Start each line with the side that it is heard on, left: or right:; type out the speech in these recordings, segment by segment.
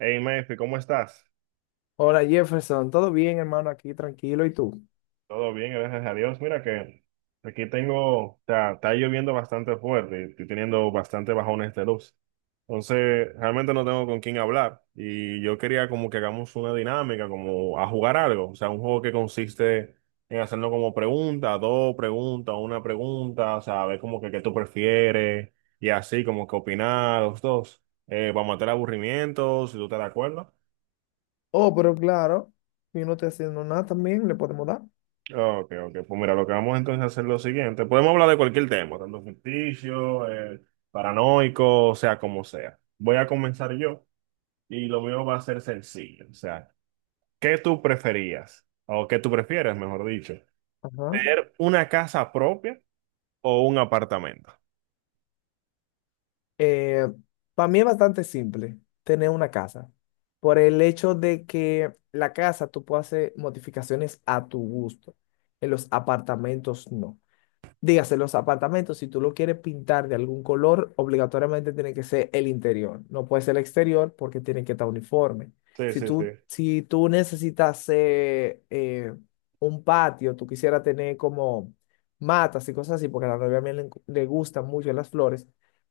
right: Hey, Mefi, ¿cómo estás?
left: Hola, Jefferson, ¿todo bien, hermano? Aquí tranquilo, ¿y tú?
right: Todo bien, gracias a Dios. Mira que aquí tengo, o sea, está lloviendo bastante fuerte, estoy teniendo bastante bajones de luz. Entonces, realmente no tengo con quién hablar y yo quería como que hagamos una dinámica, como a jugar algo, o sea, un juego que consiste en hacernos como preguntas, dos preguntas, una pregunta, o sea, ver como que qué tú prefieres y así como que opinar los dos, para matar aburrimientos, si tú estás de acuerdo.
left: Oh, pero claro, yo no estoy haciendo nada también, le podemos dar.
right: Ok, ok. Pues mira, lo que vamos entonces a hacer es lo siguiente. Podemos hablar de cualquier tema, tanto ficticio, paranoico, o sea, como sea. Voy a comenzar yo y lo mío va a ser sencillo. O sea, ¿qué tú preferías? O qué tú prefieres, mejor dicho.
left: Ajá.
right: ¿Tener una casa propia o un apartamento?
left: Para mí es bastante simple tener una casa, por el hecho de que la casa tú puedes hacer modificaciones a tu gusto, en los apartamentos no. Dígase, los apartamentos, si tú lo quieres pintar de algún color, obligatoriamente tiene que ser el interior. No puede ser el exterior porque tiene que estar uniforme.
right: Sí,
left: Si
right: sí, sí.
left: tú, si tú necesitas un patio, tú quisieras tener como matas y cosas así, porque a la novia mía le gustan mucho las flores.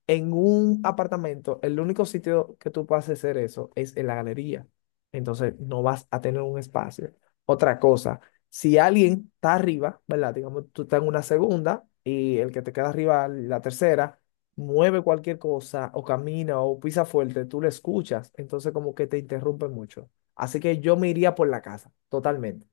left: En un apartamento, el único sitio que tú puedes hacer eso es en la galería. Entonces, no vas a tener un espacio. Otra cosa, si alguien está arriba, ¿verdad? Digamos, tú estás en una segunda y el que te queda arriba, la tercera, mueve cualquier cosa o camina o pisa fuerte, tú le escuchas, entonces como que te interrumpe mucho. Así que yo me iría por la casa, totalmente.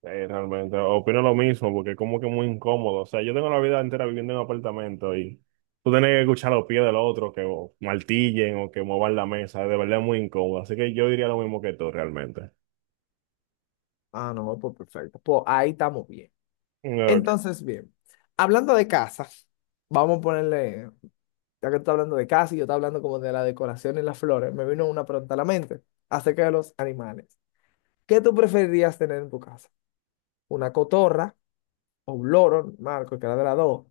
right: Sí, realmente, opino lo mismo porque es como que muy incómodo. O sea, yo tengo la vida entera viviendo en un apartamento y tú tienes que escuchar los pies del otro que o, martillen o que muevan la mesa. De verdad es muy incómodo. Así que yo diría lo mismo que tú realmente.
left: Ah, no, pues perfecto. Pues ahí estamos bien.
right: Ok.
left: Entonces, bien, hablando de casa, vamos a ponerle, ya que tú estás hablando de casa y yo estoy hablando como de la decoración y las flores, me vino una pregunta a la mente acerca de los animales. ¿Qué tú preferirías tener en tu casa? ¿Una cotorra o un loro, Marco, que era de las dos,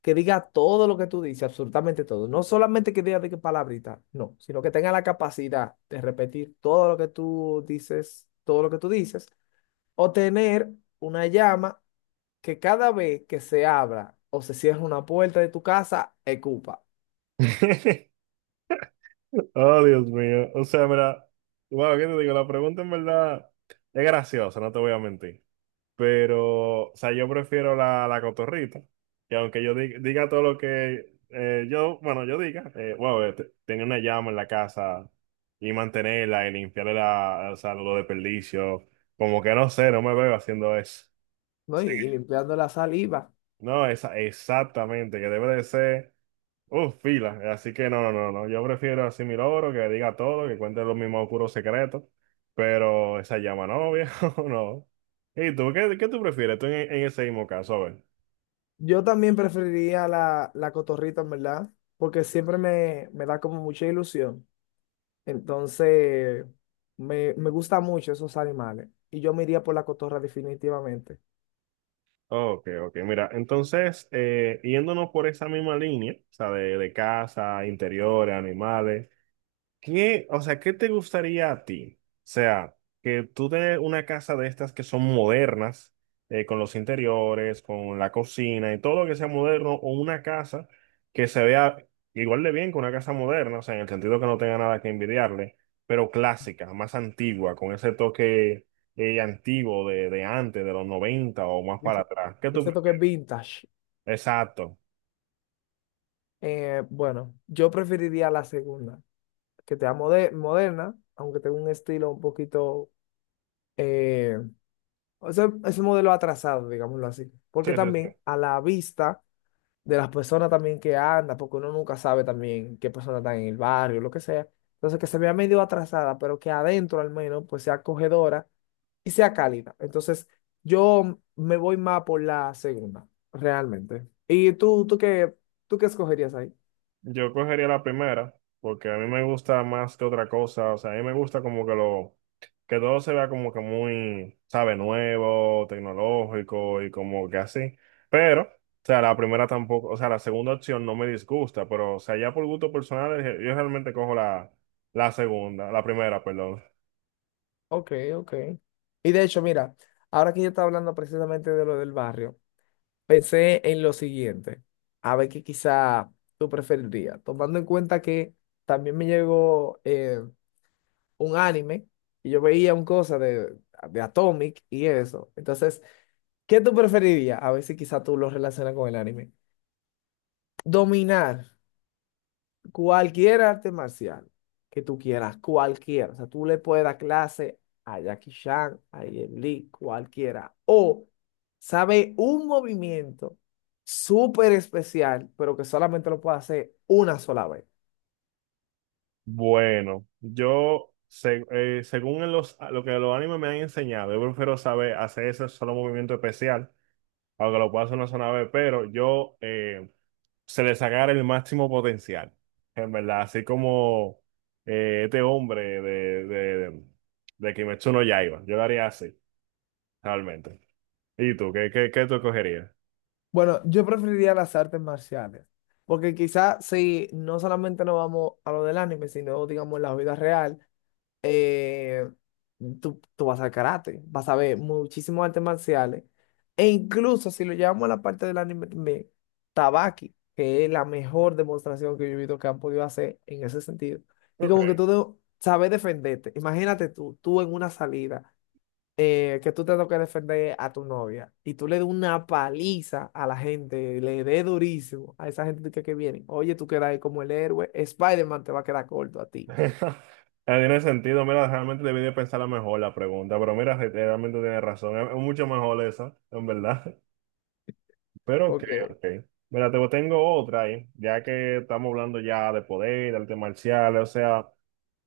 left: que diga todo lo que tú dices, absolutamente todo? No solamente que diga de qué palabrita, no, sino que tenga la capacidad de repetir todo lo que tú dices, todo lo que tú dices, o tener una llama que cada vez que se abra o se cierra una puerta de tu casa, escupa,
right: Oh, Dios mío. O sea, mira, bueno, ¿qué te digo? La pregunta en verdad es graciosa, no te voy a mentir. Pero, o sea, yo prefiero la cotorrita. Que aunque yo diga todo lo que yo, bueno, yo diga, bueno, tenía una llama en la casa y mantenerla y limpiarle la, o sea, los desperdicios. Como que no sé, no me veo haciendo eso.
left: ¿no?
right: Sí.
left: Y limpiando la saliva.
right: No, esa, exactamente, que debe de ser. Uf, fila. Así que no, no, no, no. Yo prefiero así mi logro, que diga todo, que cuente los mismos puros secretos. Pero esa llama no, viejo, no. ¿Y tú? ¿Qué, qué tú prefieres? Tú en ese mismo caso, a ver.
left: Yo también preferiría la, la cotorrita, en verdad, porque siempre me da como mucha ilusión. Entonces, me gustan mucho esos animales. Y yo me iría por la cotorra definitivamente.
right: Ok, ok. Mira, entonces, yéndonos por esa misma línea, o sea, de casa, interiores, animales. ¿Qué, o sea, qué te gustaría a ti? O sea, que tú de una casa de estas que son modernas, con los interiores, con la cocina y todo lo que sea moderno, o una casa que se vea igual de bien que una casa moderna, o sea, en el sentido que no tenga nada que envidiarle, pero clásica, más antigua, con ese toque antiguo de antes, de los 90 o más para
left: Ese,
right: atrás. ¿Qué tú
left: ese toque
right: prefieres?
left: vintage.
right: Exacto.
left: Bueno, yo preferiría la segunda, que sea moderna, aunque tenga un estilo un poquito... eh, o sea, es un modelo atrasado, digámoslo así.
right: Sí,
left: Porque
right: sí,
left: también
right: sí.
left: a la vista de las personas también que anda, porque uno nunca sabe también qué persona está en el barrio, lo que sea. Entonces, que se vea medio atrasada, pero que adentro al menos pues sea acogedora y sea cálida. Entonces, yo me voy más por la segunda, realmente. ¿Y tú, tú qué escogerías ahí?
right: Yo cogería la primera, porque a mí me gusta más que otra cosa. O sea, a mí me gusta como que que todo se vea como que muy, sabe, nuevo, tecnológico y como que así. Pero, o sea, la primera tampoco, o sea, la segunda opción no me disgusta, pero, o sea, ya por gusto personal, yo realmente cojo la segunda, la primera, perdón.
left: Ok, ok. Y de hecho, mira, ahora que yo estaba hablando precisamente de lo del barrio, pensé en lo siguiente, a ver qué quizá tú preferirías, tomando en cuenta que también me llegó un anime y yo veía un cosa de Atomic y eso. Entonces, ¿qué tú preferirías? A ver si quizá tú lo relacionas con el anime. Dominar cualquier arte marcial que tú quieras, cualquiera. O sea, tú le puedes dar clase a Jackie Chan, a Jet Li, cualquiera. O sabe un movimiento súper especial, pero que solamente lo puede hacer una sola vez.
right: Bueno, yo, según en los, lo que los animes me han enseñado, yo prefiero saber hacer ese solo movimiento especial aunque lo pueda hacer una zona B, pero yo se le sacara el máximo potencial, en verdad, así como este hombre de Kimetsu no Yaiba, yo lo haría así, realmente. ¿Y tú, qué tú escogerías?
left: Bueno, yo preferiría las artes marciales, porque quizás si no solamente nos vamos a lo del anime, sino digamos en la vida real, eh, tú vas al karate, vas a ver muchísimos artes marciales, e incluso si lo llevamos a la parte del anime también, Tabaki, que es la mejor demostración que yo he visto que han podido hacer en ese sentido, y
right: Ok.
left: como que sabes defenderte, imagínate tú, tú en una salida que tú te toques defender a tu novia y tú le des una paliza a la gente, le des durísimo a esa gente que viene, oye, tú quedas ahí como el héroe, Spider-Man te va a quedar corto a ti.
right: No tiene sentido, mira, realmente debí de pensarla mejor la pregunta, pero mira, realmente tienes razón, es mucho mejor esa, en verdad. Pero ok,
left: Ok.
right: ok. Mira, te tengo otra ahí, ya que estamos hablando ya de poder, de artes marciales, o sea.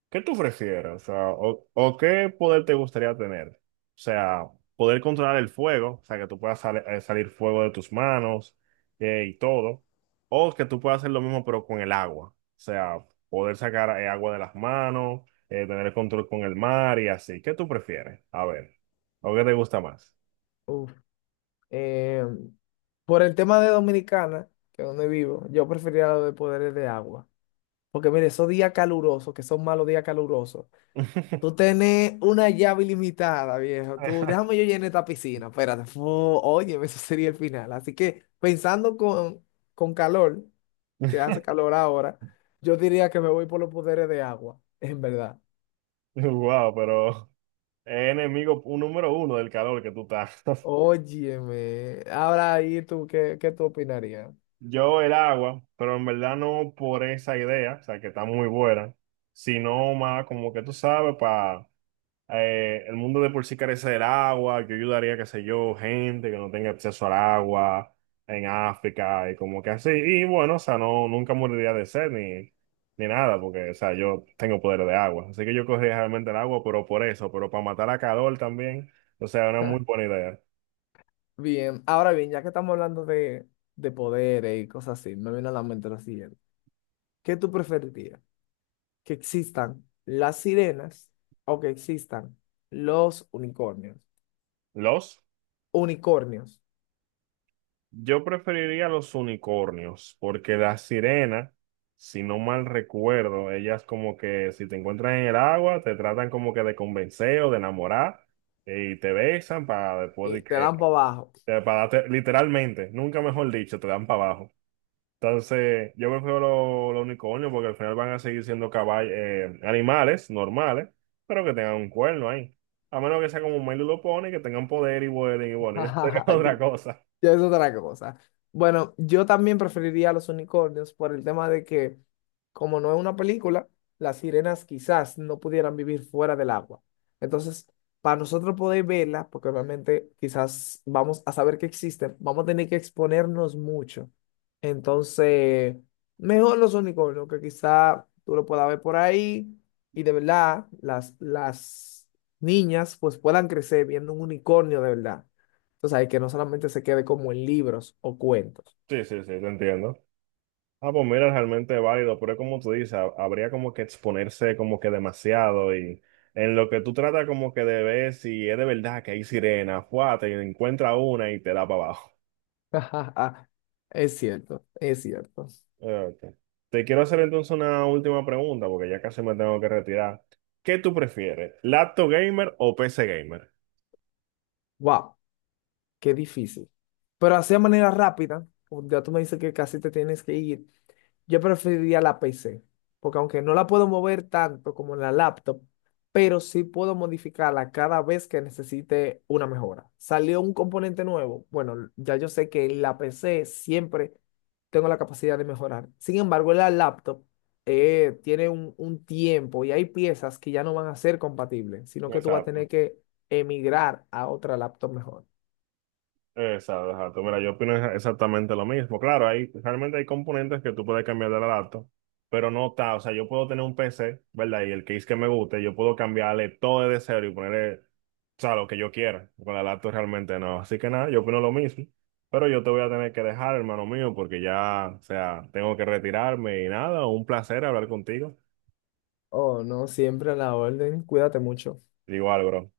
right: ¿Qué tú prefieres? O sea, o qué poder te gustaría tener? O sea, poder controlar el fuego, o sea, que tú puedas salir fuego de tus manos y todo. O que tú puedas hacer lo mismo pero con el agua. O sea, poder sacar agua de las manos, tener el control con el mar y así. ¿Qué tú prefieres? A ver, ¿o qué te gusta más?
left: Uf. Eh, por el tema de Dominicana, que es donde vivo, yo preferiría lo de poderes de agua. Porque mire, esos días calurosos, que son malos días calurosos, tú tenés una llave ilimitada, viejo. Tú, déjame yo llenar esta piscina. Espérate. Fu, oye, eso sería el final. Así que pensando con calor, que hace calor ahora, yo diría que me voy por los poderes de agua, en verdad.
right: Wow, pero es enemigo número uno del calor que tú estás.
left: Óyeme. Ahora ahí tú, qué tú opinarías?
right: Yo el agua, pero en verdad no por esa idea, o sea, que está muy buena, sino más como que tú sabes, para el mundo de por sí carece del agua, yo ayudaría, qué sé yo, gente que no tenga acceso al agua en África y como que así. Y bueno, o sea, no, nunca moriría de sed ni, ni nada, porque, o sea, yo tengo poder de agua. Así que yo cogería realmente el agua, pero por eso, pero para matar a calor también, o sea, una muy buena idea.
left: Bien, ahora bien, ya que estamos hablando de poderes y cosas así, me viene a la mente lo siguiente. ¿Qué tú preferirías? ¿Que existan las sirenas o que existan los unicornios?
right: ¿Los?
left: Unicornios
right: Yo preferiría los unicornios, porque las sirenas, si no mal recuerdo, ellas como que si te encuentran en el agua, te tratan como que de convencer o de enamorar y te besan para después de
left: y te
right: que,
left: dan para abajo.
right: literalmente, nunca mejor dicho, te dan para abajo. Entonces, yo prefiero los unicornios porque al final van a seguir siendo caballos, animales normales, pero que tengan un cuerno ahí. A menos que sea como un Milo lo pone, que tengan poder y vuelen y bueno, y eso sería otra cosa.
left: Ya es otra cosa. Bueno, yo también preferiría a los unicornios por el tema de que, como no es una película, las sirenas quizás no pudieran vivir fuera del agua. Entonces, para nosotros poder verla, porque obviamente quizás vamos a saber que existen, vamos a tener que exponernos mucho. Entonces, mejor los unicornios, que quizá tú lo puedas ver por ahí y de verdad las niñas pues puedan crecer viendo un unicornio de verdad. Tú sabes, que no solamente se quede como en libros o cuentos.
right: Sí, sí, sí, te entiendo. Ah, pues mira, realmente válido, pero es como tú dices, habría como que exponerse como que demasiado y en lo que tú tratas como que de ver si es de verdad que hay sirena, fuá, te encuentra una y te da para abajo.
left: Es cierto, es cierto.
right: Ok. Te quiero hacer entonces una última pregunta porque ya casi me tengo que retirar. ¿Qué tú prefieres, laptop gamer o PC gamer?
left: Wow, qué difícil. Pero así de manera rápida, o ya tú me dices que casi te tienes que ir. Yo preferiría la PC, porque aunque no la puedo mover tanto como en la laptop, pero sí puedo modificarla cada vez que necesite una mejora. Salió un componente nuevo. Bueno, ya yo sé que en la PC siempre tengo la capacidad de mejorar. Sin embargo, en la laptop tiene un tiempo y hay piezas que ya no van a ser compatibles, sino que tú vas a
right: Exacto.
left: tener que emigrar a otra laptop mejor.
right: Exacto, exacto. Mira, yo opino exactamente lo mismo. Claro, hay, realmente hay componentes que tú puedes cambiar de la laptop, pero no está. O sea, yo puedo tener un PC, ¿verdad? Y el case que me guste, yo puedo cambiarle todo de cero y ponerle, o sea, lo que yo quiera. Con la laptop realmente no. Así que nada, yo opino lo mismo. Pero yo te voy a tener que dejar, hermano mío, porque ya, o sea, tengo que retirarme y nada, un placer hablar contigo.
left: Oh, no, siempre a la orden. Cuídate mucho.
right: Igual, bro.